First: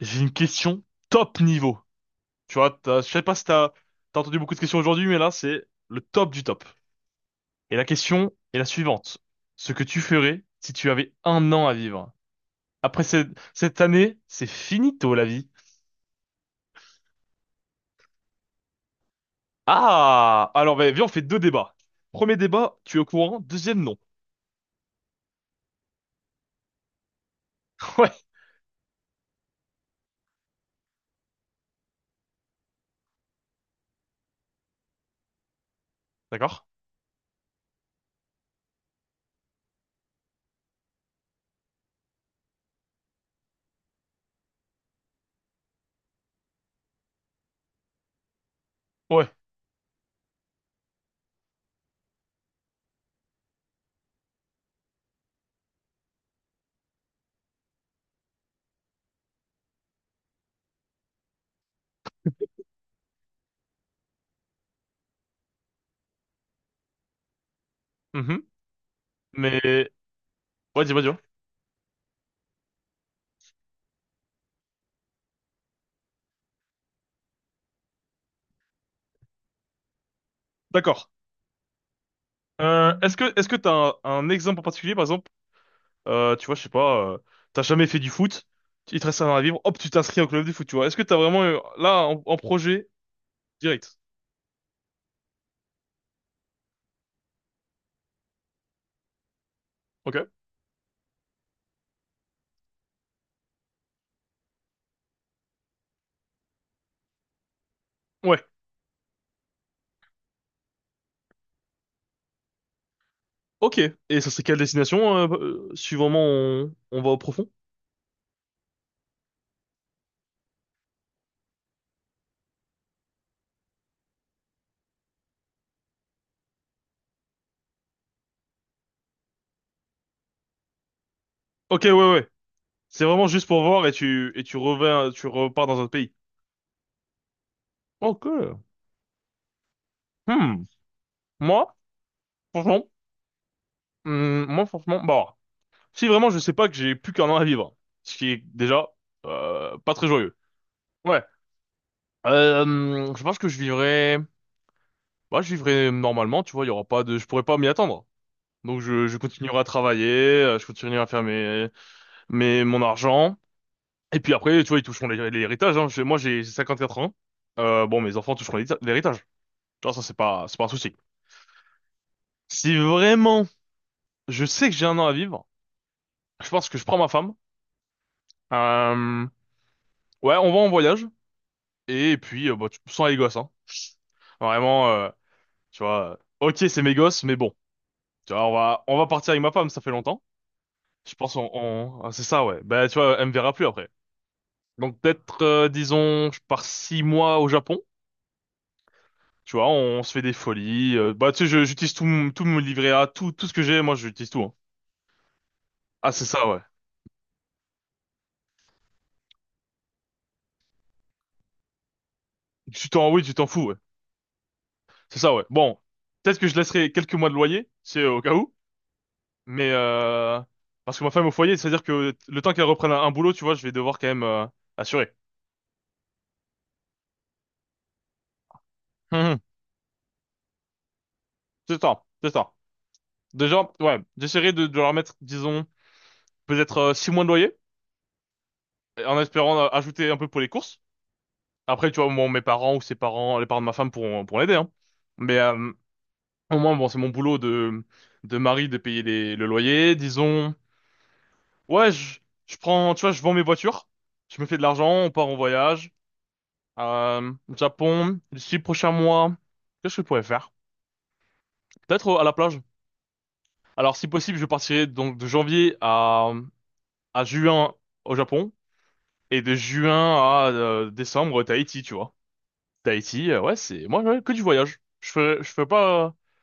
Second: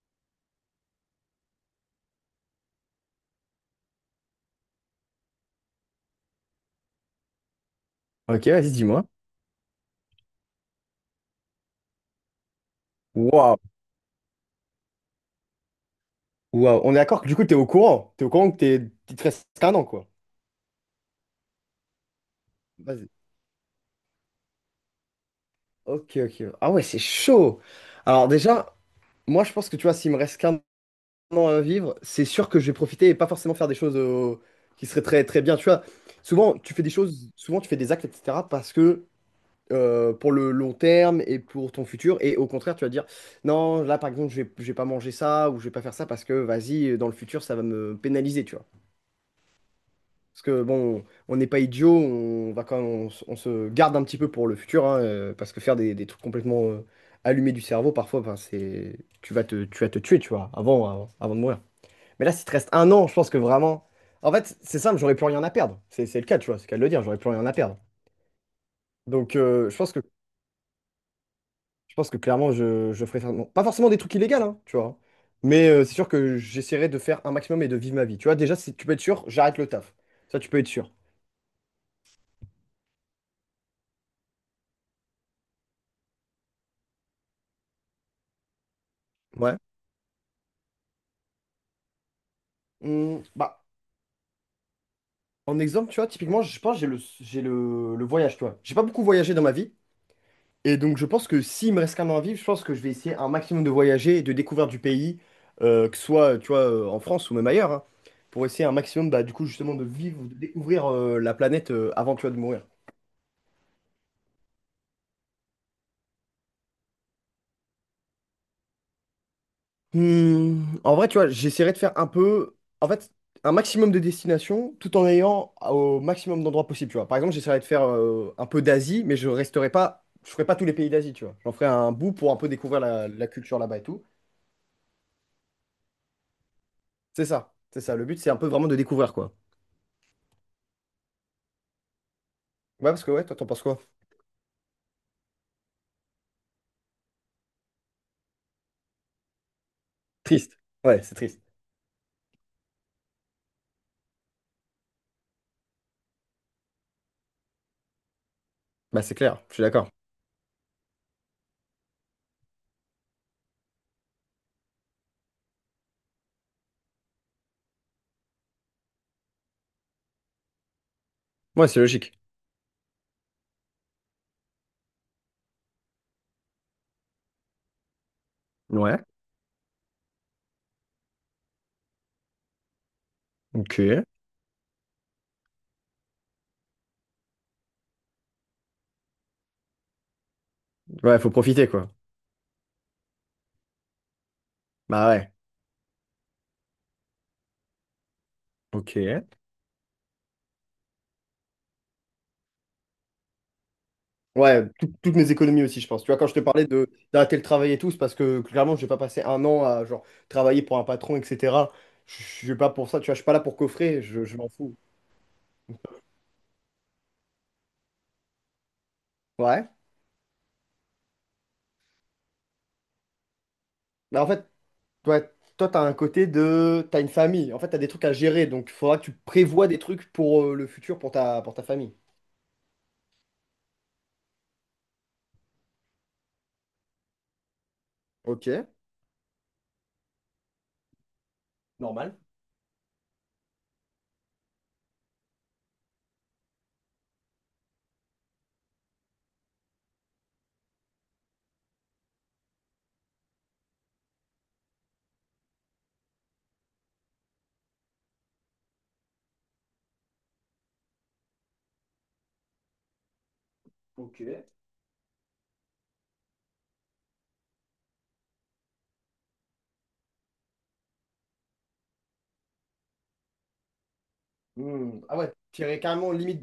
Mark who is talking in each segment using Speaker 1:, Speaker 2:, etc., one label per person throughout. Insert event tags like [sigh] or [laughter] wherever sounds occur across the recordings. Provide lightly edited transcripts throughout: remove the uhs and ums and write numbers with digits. Speaker 1: J'ai une question top niveau. Tu vois, je sais pas si t'as entendu beaucoup de questions aujourd'hui, mais là, c'est le top du top. Et la question
Speaker 2: Ok,
Speaker 1: est la
Speaker 2: vas-y, dis-moi.
Speaker 1: suivante. Ce que tu ferais si tu avais un an à vivre. Après cette,
Speaker 2: Waouh,
Speaker 1: cette année, c'est finito la vie.
Speaker 2: waouh. On est d'accord que du coup, t'es au courant. T'es au courant que t'es il te reste qu'un an, quoi.
Speaker 1: Ah! Alors, bah, viens, on fait deux débats. Premier débat, tu es au
Speaker 2: Vas-y.
Speaker 1: courant. Deuxième, non.
Speaker 2: Ok, ok. Ah ouais, c'est chaud.
Speaker 1: [laughs] Ouais,
Speaker 2: Alors déjà, moi, je pense que tu vois, s'il me reste qu'un an à vivre, c'est sûr que je vais profiter et pas forcément faire des choses qui seraient très, très bien. Tu vois, souvent,
Speaker 1: d'accord.
Speaker 2: tu fais des choses, souvent, tu fais des actes, etc. parce que pour le long terme et pour ton futur. Et au contraire, tu vas dire, non, là, par exemple, je vais pas manger ça ou je vais pas faire ça parce que, vas-y, dans le futur, ça va me pénaliser, tu vois.
Speaker 1: Ouais.
Speaker 2: Parce que bon, on n'est pas idiot, on va quand même- on se garde un petit peu pour le futur, hein, parce que faire des trucs complètement allumés du cerveau, parfois, ben, c'est, tu vas te tuer, tu vois, avant, avant, avant de mourir. Mais là, si te reste un an, je pense que vraiment, en fait, c'est simple, j'aurais plus rien à perdre. C'est le cas, tu vois, c'est le cas de le dire, j'aurais plus rien à perdre.
Speaker 1: Mhm.
Speaker 2: Donc,
Speaker 1: Mais, ouais, dis-moi, dis-moi.
Speaker 2: je pense que clairement, je pas forcément des trucs illégaux, hein, tu vois, mais c'est sûr que j'essaierai de faire un maximum et de vivre ma vie. Tu vois, déjà, si tu peux être sûr, j'arrête le taf. Ça, tu peux être sûr.
Speaker 1: D'accord. Est-ce que t'as un exemple en particulier, par exemple? Tu vois, je sais pas, t'as jamais fait du foot, il te reste un an à
Speaker 2: Ouais.
Speaker 1: vivre, hop, tu t'inscris au club de foot, tu vois. Est-ce que t'as vraiment, là, en projet,
Speaker 2: Bah,
Speaker 1: direct?
Speaker 2: en exemple, tu vois, typiquement, je pense que j'ai le voyage, tu vois. J'ai pas beaucoup voyagé dans ma vie.
Speaker 1: Ok.
Speaker 2: Et donc, je pense que s'il me reste qu'un an à vivre, je pense que je vais essayer un maximum de voyager et de découvrir du pays, que ce soit, tu vois, en France ou même ailleurs, hein,
Speaker 1: Ouais.
Speaker 2: pour essayer un maximum, bah, du coup, justement, de vivre, de découvrir la planète avant, tu vois, de mourir.
Speaker 1: Ok. Et ça serait quelle destination, si on va au profond?
Speaker 2: En vrai, tu vois, j'essaierai de faire un peu, en fait, un maximum de destinations tout en ayant au maximum d'endroits possibles, tu vois. Par exemple, j'essaierai de faire un peu d'Asie, mais je resterai pas, je ferai pas tous les pays d'Asie, tu vois. J'en ferai
Speaker 1: Ok, ouais,
Speaker 2: un bout
Speaker 1: ouais.
Speaker 2: pour un peu découvrir
Speaker 1: C'est
Speaker 2: la
Speaker 1: vraiment juste
Speaker 2: culture
Speaker 1: pour
Speaker 2: là-bas et
Speaker 1: voir et
Speaker 2: tout.
Speaker 1: tu, et tu reviens, tu repars dans un autre pays.
Speaker 2: C'est ça, c'est ça. Le but,
Speaker 1: Ok.
Speaker 2: c'est un peu vraiment de découvrir, quoi.
Speaker 1: Hmm. Moi, franchement,
Speaker 2: Ouais, parce que ouais, toi, t'en penses quoi?
Speaker 1: Moi, franchement, bon. Si vraiment je sais pas que j'ai plus qu'un an à vivre, ce qui est déjà, pas très joyeux.
Speaker 2: Triste. Ouais, c'est
Speaker 1: Ouais.
Speaker 2: triste.
Speaker 1: Je pense que je vivrais Bah, je vivrai normalement, tu vois, il y aura pas je pourrais pas m'y attendre. Donc,
Speaker 2: Bah,
Speaker 1: je,
Speaker 2: c'est
Speaker 1: je
Speaker 2: clair, je
Speaker 1: continuerai
Speaker 2: suis
Speaker 1: à
Speaker 2: d'accord.
Speaker 1: travailler, je continuerai à faire mon argent. Et puis après, tu vois, ils toucheront l'héritage, hein. Moi, j'ai 54 ans. Bon, mes enfants toucheront l'héritage. Tu vois, ça, c'est pas un souci.
Speaker 2: Ouais, c'est logique.
Speaker 1: Si vraiment, je sais que j'ai un an à vivre, je pense que je prends ma femme.
Speaker 2: Ouais,
Speaker 1: Euh, ouais, on va en voyage. Et puis, bah, sans les gosses, hein.
Speaker 2: ok.
Speaker 1: Vraiment, tu vois, ok, c'est mes gosses, mais bon. Tu vois, on va partir avec ma femme, ça fait longtemps. Je
Speaker 2: Ouais, faut
Speaker 1: pense
Speaker 2: profiter, quoi.
Speaker 1: on- Ah, c'est ça, ouais. Bah, tu vois, elle me verra plus après. Donc,
Speaker 2: Bah ouais.
Speaker 1: peut-être disons je pars 6 mois au Japon.
Speaker 2: Ok.
Speaker 1: Tu vois, se fait des folies. Bah, tu sais, tout mon livret A, tout ce que j'ai, moi j'utilise tout, hein.
Speaker 2: Ouais, toutes mes économies aussi, je pense. Tu
Speaker 1: Ah,
Speaker 2: vois,
Speaker 1: c'est
Speaker 2: quand je te
Speaker 1: ça, ouais.
Speaker 2: parlais de d'arrêter le travail et tout, c'est parce que clairement, je vais pas passer un an à genre travailler pour un patron, etc. Je suis pas
Speaker 1: Tu
Speaker 2: pour ça, tu
Speaker 1: t'en
Speaker 2: vois, je
Speaker 1: oui
Speaker 2: suis
Speaker 1: tu
Speaker 2: pas là
Speaker 1: t'en
Speaker 2: pour
Speaker 1: fous, ouais.
Speaker 2: coffrer, je m'en fous.
Speaker 1: C'est ça, ouais. Bon, peut-être que je laisserai quelques mois de loyer, c'est au cas où.
Speaker 2: Ouais.
Speaker 1: Mais, parce que ma femme est au foyer, c'est-à-dire que le temps qu'elle reprenne un boulot, tu vois, je vais devoir quand
Speaker 2: Mais
Speaker 1: même
Speaker 2: en fait,
Speaker 1: assurer.
Speaker 2: ouais, toi, t'as un côté de. T'as une famille. En fait, t'as des trucs à gérer. Donc, il faudra que tu
Speaker 1: Hum, hum.
Speaker 2: prévois des trucs pour le futur, pour ta
Speaker 1: C'est
Speaker 2: famille.
Speaker 1: ça, c'est ça. Déjà, ouais, j'essaierai de leur mettre, disons peut-être 6 mois de loyer.
Speaker 2: Ok.
Speaker 1: En espérant ajouter un peu pour les courses. Après, tu vois,
Speaker 2: Normal.
Speaker 1: bon, mes parents ou ses parents, les parents de ma femme pourront l'aider, hein. Mais, au moins, bon, c'est mon boulot de mari de payer le loyer. Disons, ouais, je prends, tu vois, je vends mes voitures, je me fais de l'argent, on part en voyage, Japon, d'ici le prochain mois. Qu'est-ce que je pourrais faire? Peut-être à la plage. Alors, si
Speaker 2: Ok.
Speaker 1: possible, je partirai donc de janvier à juin au Japon et de juin à décembre, Tahiti, tu vois. Tahiti, ouais, c'est moi, ouais, que du voyage.
Speaker 2: Hmm.
Speaker 1: Je
Speaker 2: Ah ouais,
Speaker 1: fais, je
Speaker 2: tu
Speaker 1: fais
Speaker 2: irais carrément
Speaker 1: pas.
Speaker 2: limite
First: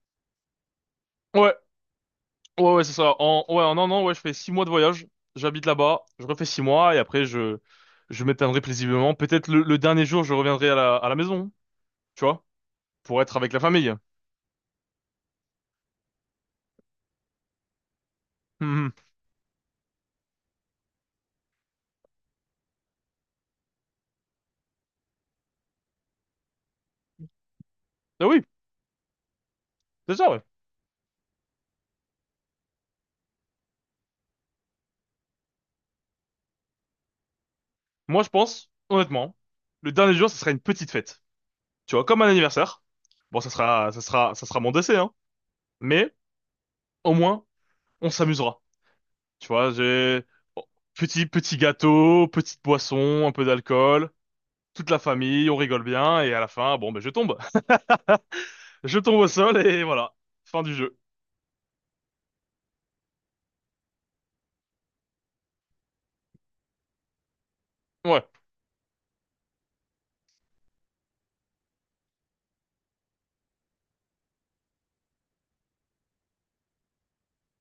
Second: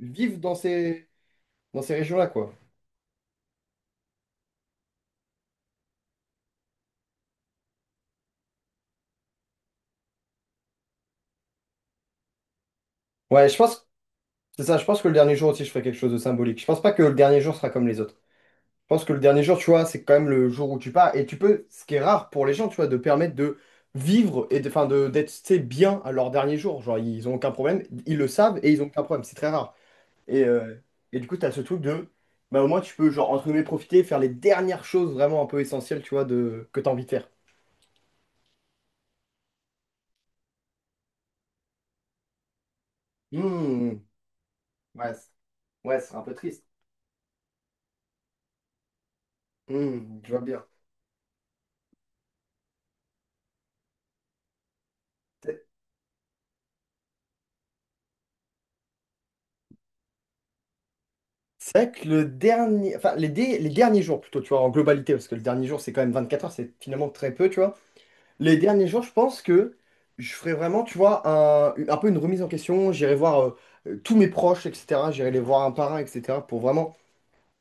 Speaker 2: vivre
Speaker 1: Ouais,
Speaker 2: dans ces régions-là, quoi.
Speaker 1: ouais, ouais, c'est ça. Ouais, en un an, ouais, je fais 6 mois de voyage. J'habite là-bas, je refais 6 mois et après je m'éteindrai plaisiblement. Peut-être le dernier jour, je reviendrai à la maison, tu vois, pour être
Speaker 2: Ouais,
Speaker 1: avec
Speaker 2: je
Speaker 1: la
Speaker 2: pense.
Speaker 1: famille. [laughs]
Speaker 2: C'est ça, je pense que le dernier jour aussi, je ferai quelque chose de symbolique. Je pense pas que le dernier jour sera comme les autres. Je
Speaker 1: Mhm.
Speaker 2: pense que le dernier jour, tu vois, c'est quand même le jour où tu pars. Et tu peux, ce qui est rare pour les gens, tu vois, de permettre de vivre et de, enfin, de, d'être, tu sais, bien à leur dernier jour. Genre, ils ont aucun problème, ils
Speaker 1: Ah,
Speaker 2: le
Speaker 1: oui,
Speaker 2: savent et ils ont aucun problème. C'est très rare.
Speaker 1: c'est ça, ouais.
Speaker 2: Et, euh, et du coup, t'as ce truc de, bah, au moins, tu peux, genre, entre guillemets, profiter, faire les dernières choses vraiment un peu essentielles, tu vois, de, que t'as envie de faire.
Speaker 1: Moi, je pense, honnêtement, le dernier jour, ce sera une petite fête, tu vois, comme un anniversaire. Bon, ça sera,
Speaker 2: Hmm,
Speaker 1: ça sera, ça sera mon décès, hein.
Speaker 2: ouais, ouais,
Speaker 1: Mais
Speaker 2: c'est un peu triste.
Speaker 1: au moins, on s'amusera. Tu vois, j'ai
Speaker 2: Je vois
Speaker 1: bon,
Speaker 2: bien.
Speaker 1: petit gâteau, petite boisson, un peu d'alcool, toute la famille, on rigole bien et à la fin, bon, ben, je tombe. [laughs] Je tombe au sol et voilà, fin du jeu.
Speaker 2: C'est vrai que le dernier, enfin les derniers jours plutôt, tu vois, en globalité, parce que le dernier jour c'est quand même 24 heures, c'est finalement très peu, tu vois.
Speaker 1: Ouais.
Speaker 2: Les derniers jours, je pense que je ferai vraiment, tu vois, un peu une remise en question. J'irai voir tous mes proches, etc. J'irai les voir un par un, etc. pour vraiment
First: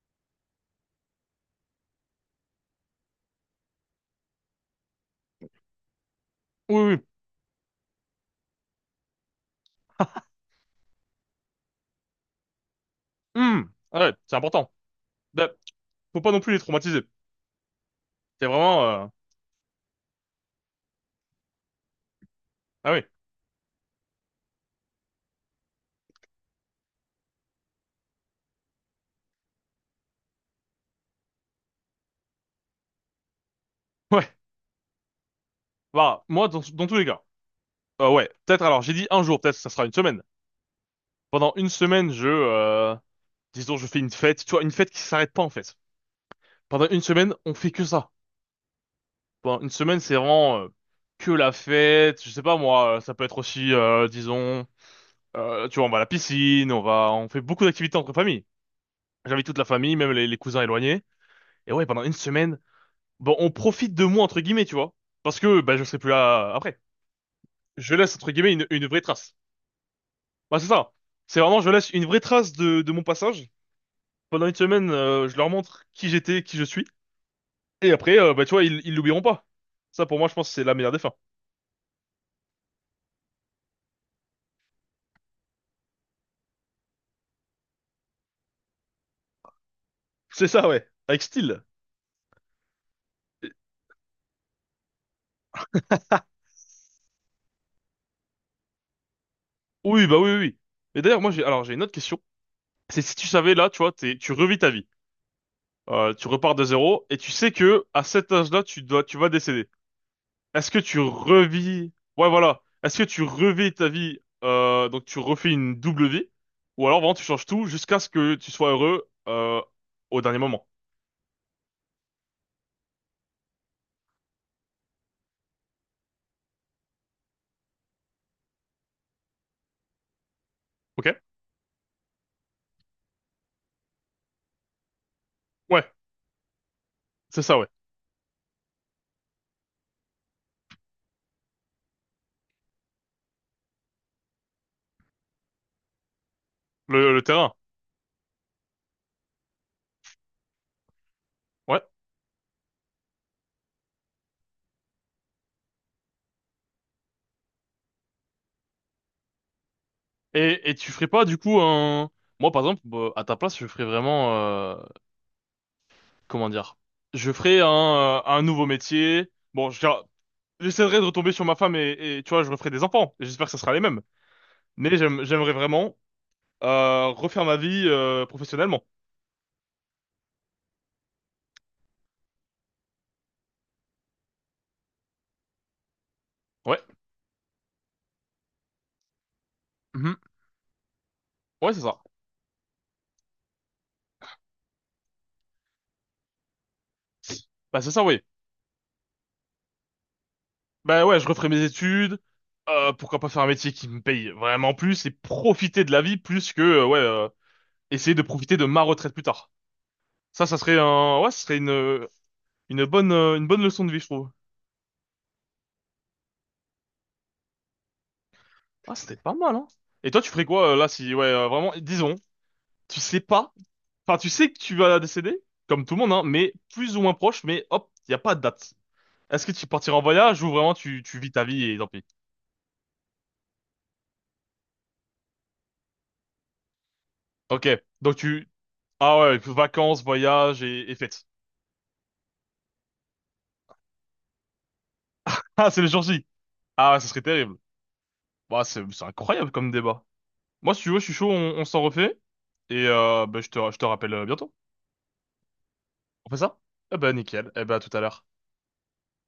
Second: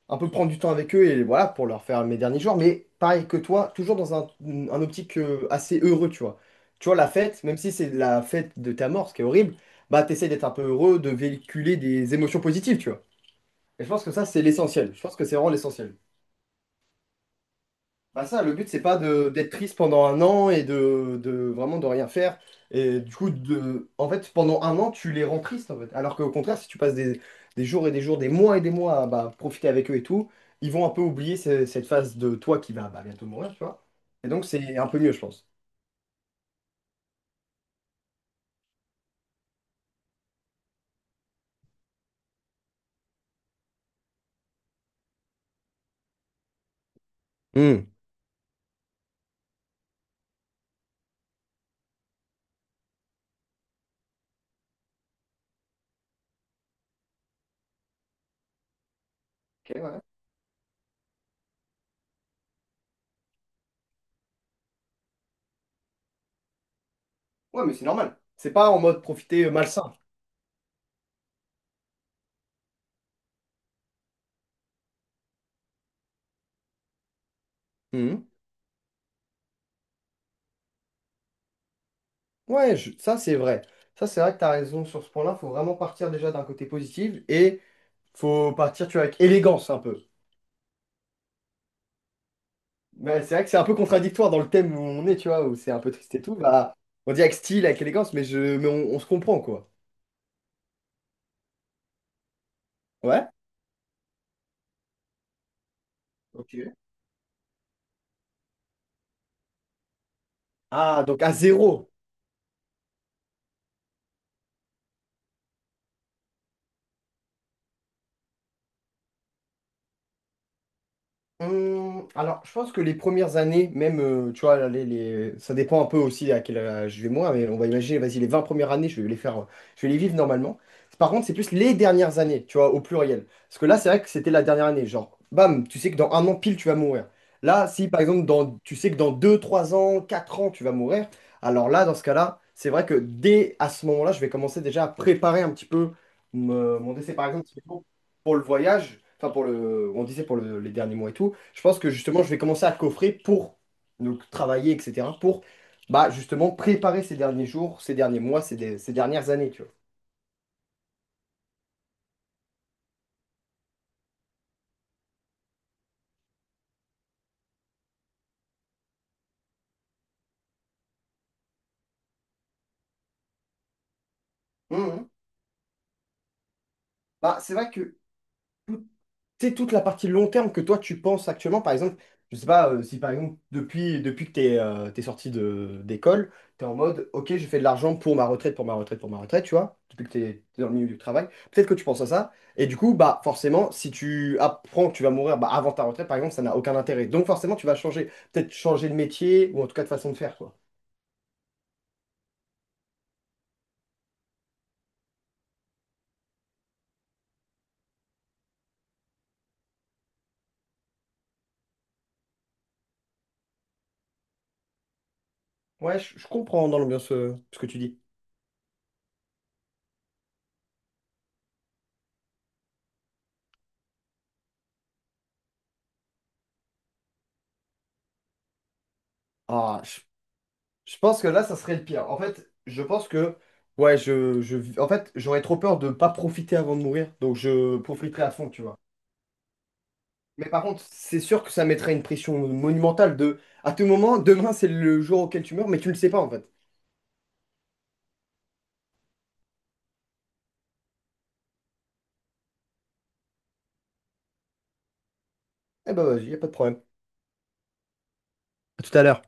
Speaker 2: un peu prendre du temps avec eux et voilà, pour leur faire mes derniers jours. Mais pareil que toi, toujours dans un optique assez heureux, tu vois.
Speaker 1: Oui,
Speaker 2: Tu vois,
Speaker 1: oui.
Speaker 2: la fête, même si c'est la fête de ta mort, ce qui est horrible, bah t'essayes d'être un peu heureux, de véhiculer des émotions positives, tu vois.
Speaker 1: Hmm.
Speaker 2: Et je pense que
Speaker 1: Ouais,
Speaker 2: ça,
Speaker 1: c'est
Speaker 2: c'est
Speaker 1: important.
Speaker 2: l'essentiel. Je pense que c'est vraiment
Speaker 1: Ben,
Speaker 2: l'essentiel.
Speaker 1: faut pas non plus les traumatiser.
Speaker 2: Bah ça,
Speaker 1: C'est
Speaker 2: le but,
Speaker 1: vraiment
Speaker 2: c'est pas
Speaker 1: euh,
Speaker 2: de d'être triste pendant un an et de vraiment de rien faire.
Speaker 1: Ah,
Speaker 2: Et
Speaker 1: oui.
Speaker 2: du coup, en fait, pendant un an, tu les rends tristes, en fait. Alors qu'au contraire, si tu passes des jours et des jours, des mois et des mois à bah, profiter avec eux et tout, ils vont un peu oublier cette phase de toi qui va bah, bientôt mourir, tu vois. Et
Speaker 1: Ouais.
Speaker 2: donc, c'est un peu mieux, je pense.
Speaker 1: Bah, moi, dans tous les cas. Ouais, peut-être alors j'ai dit un jour, peut-être ça sera une semaine. Pendant une semaine, je disons je fais une fête, tu vois, une fête qui s'arrête pas en fait. Pendant une semaine, on fait que
Speaker 2: Hmm.
Speaker 1: ça. Bon, une semaine, c'est vraiment que la fête. Je sais pas moi, ça peut être aussi, disons, tu vois, on va à la piscine, on fait beaucoup d'activités entre familles. J'invite toute la
Speaker 2: Ok,
Speaker 1: famille,
Speaker 2: ouais.
Speaker 1: même les cousins éloignés. Et ouais, pendant une semaine, bon, on profite de moi entre guillemets, tu vois, parce que bah je serai plus là après.
Speaker 2: Ouais, mais c'est
Speaker 1: Je laisse
Speaker 2: normal.
Speaker 1: entre
Speaker 2: C'est
Speaker 1: guillemets une,
Speaker 2: pas en
Speaker 1: une vraie
Speaker 2: mode
Speaker 1: trace.
Speaker 2: profiter malsain.
Speaker 1: Bah, c'est ça. C'est vraiment, je laisse une vraie trace de mon passage. Pendant une semaine, je leur montre qui j'étais, qui je suis. Et après,
Speaker 2: Mhm.
Speaker 1: bah, tu vois, ils l'oublieront pas. Ça, pour moi, je pense que c'est la meilleure des fins.
Speaker 2: Ouais, ça c'est vrai. Ça c'est vrai que t'as raison sur ce point-là. Faut vraiment partir déjà d'un côté positif et faut partir, tu vois, avec élégance un peu.
Speaker 1: C'est ça, ouais, avec style.
Speaker 2: Mais c'est vrai que c'est un peu contradictoire dans le thème où on est, tu vois, où c'est un peu triste et tout. Bah, on dit avec style, avec élégance, mais on se comprend, quoi.
Speaker 1: Oui, bah oui, oui. Oui. Et d'ailleurs, moi, alors, j'ai une autre question. C'est si tu
Speaker 2: Ouais?
Speaker 1: savais, là, tu vois, tu revis ta vie. Tu
Speaker 2: Ok.
Speaker 1: repars de zéro et tu sais que, à cet âge-là, tu vas décéder. Est-ce que tu
Speaker 2: Ah, donc à zéro.
Speaker 1: revis, ouais, voilà. Est-ce que tu revis ta vie, donc tu refais une double vie? Ou alors, vraiment, tu changes tout jusqu'à ce que tu sois heureux, au dernier moment.
Speaker 2: Alors, je pense que les premières années, même, tu vois, ça dépend un peu aussi à quel âge je vais moi, mais on va imaginer, vas-y, les 20 premières années, je vais les vivre normalement. Par
Speaker 1: Ok?
Speaker 2: contre, c'est plus les dernières années, tu vois, au pluriel. Parce que là, c'est vrai que c'était la dernière année. Genre, bam, tu sais
Speaker 1: Ouais,
Speaker 2: que dans un an pile, tu vas mourir.
Speaker 1: c'est ça, ouais.
Speaker 2: Là, si par exemple, tu sais que dans 2, 3 ans, 4 ans, tu vas mourir, alors là, dans ce cas-là, c'est vrai que dès à ce moment-là, je vais commencer déjà à préparer un petit peu mon
Speaker 1: Le,
Speaker 2: décès.
Speaker 1: le
Speaker 2: Par exemple,
Speaker 1: terrain.
Speaker 2: pour le voyage, enfin, pour le, on disait les derniers mois et tout. Je pense
Speaker 1: Ouais.
Speaker 2: que justement, je vais commencer à coffrer pour donc, travailler, etc. Pour bah, justement préparer ces derniers jours, ces derniers mois, ces dernières années, tu vois.
Speaker 1: Et tu ferais pas, du coup, moi, par exemple, bah, à ta place, je ferais vraiment, comment dire, je ferai un nouveau métier. Bon, j'essaierai de retomber sur ma femme et, tu vois, je referai des enfants. Et j'espère que ça sera les mêmes. Mais
Speaker 2: Mhm.
Speaker 1: j'aimerais vraiment
Speaker 2: Bah,
Speaker 1: refaire
Speaker 2: c'est
Speaker 1: ma
Speaker 2: vrai
Speaker 1: vie
Speaker 2: que
Speaker 1: professionnellement.
Speaker 2: tu sais, toute la partie long terme que toi tu penses actuellement, par exemple, je sais pas si par exemple depuis que t'es sorti de d'école, t'es en
Speaker 1: Ouais.
Speaker 2: mode ok, j'ai fait de l'argent pour ma retraite, pour ma retraite, pour ma retraite, tu vois, depuis que
Speaker 1: Mhm.
Speaker 2: t'es dans le milieu du travail, peut-être
Speaker 1: Ouais,
Speaker 2: que
Speaker 1: c'est
Speaker 2: tu
Speaker 1: ça.
Speaker 2: penses à ça, et du coup, bah forcément, si tu apprends que tu vas mourir bah, avant ta retraite, par exemple, ça n'a aucun intérêt. Donc forcément, tu vas
Speaker 1: Bah, c'est ça,
Speaker 2: changer,
Speaker 1: oui.
Speaker 2: peut-être changer de métier, ou en tout cas de façon de faire, quoi.
Speaker 1: Bah, ouais, je referai mes études. Pourquoi pas faire un métier qui me paye vraiment plus et profiter de la vie plus que, ouais, essayer de profiter de ma retraite plus tard. Ça serait ouais, ça serait une bonne leçon de vie, je trouve.
Speaker 2: Ouais, je comprends dans l'ambiance ce que tu dis.
Speaker 1: Ah, c'était pas mal, hein. Et toi, tu ferais quoi, là, si, ouais, vraiment, disons, tu sais pas, enfin tu sais que tu vas décéder, comme tout le monde, hein, mais plus ou moins proche, mais hop, il n'y a pas de date. Est-ce que tu
Speaker 2: Ah,
Speaker 1: partiras en voyage ou vraiment
Speaker 2: je
Speaker 1: tu
Speaker 2: pense que
Speaker 1: vis ta
Speaker 2: là, ça
Speaker 1: vie et
Speaker 2: serait le
Speaker 1: tant pis?
Speaker 2: pire. En fait, je pense que, ouais, en fait, j'aurais trop peur de ne pas profiter avant de mourir, donc
Speaker 1: Ok,
Speaker 2: je
Speaker 1: donc
Speaker 2: profiterai à
Speaker 1: tu.
Speaker 2: fond, tu vois.
Speaker 1: Ah, ouais, vacances,
Speaker 2: Mais
Speaker 1: voyage
Speaker 2: par contre,
Speaker 1: et
Speaker 2: c'est
Speaker 1: fêtes.
Speaker 2: sûr que ça mettrait une pression monumentale de, à tout moment, demain, c'est le jour auquel
Speaker 1: [laughs]
Speaker 2: tu meurs,
Speaker 1: Ah,
Speaker 2: mais
Speaker 1: c'est le
Speaker 2: tu le
Speaker 1: jour
Speaker 2: sais pas,
Speaker 1: J.
Speaker 2: en fait.
Speaker 1: Ah, ouais, ça serait terrible. Bah, c'est incroyable comme débat. Moi, si tu veux, je suis chaud, on s'en refait. Et, bah, je te rappelle bientôt.
Speaker 2: Eh ben, vas-y,
Speaker 1: On
Speaker 2: y
Speaker 1: fait
Speaker 2: a pas de
Speaker 1: ça?
Speaker 2: problème.
Speaker 1: Eh ben, nickel. Eh ben, à tout à l'heure.
Speaker 2: À tout à l'heure.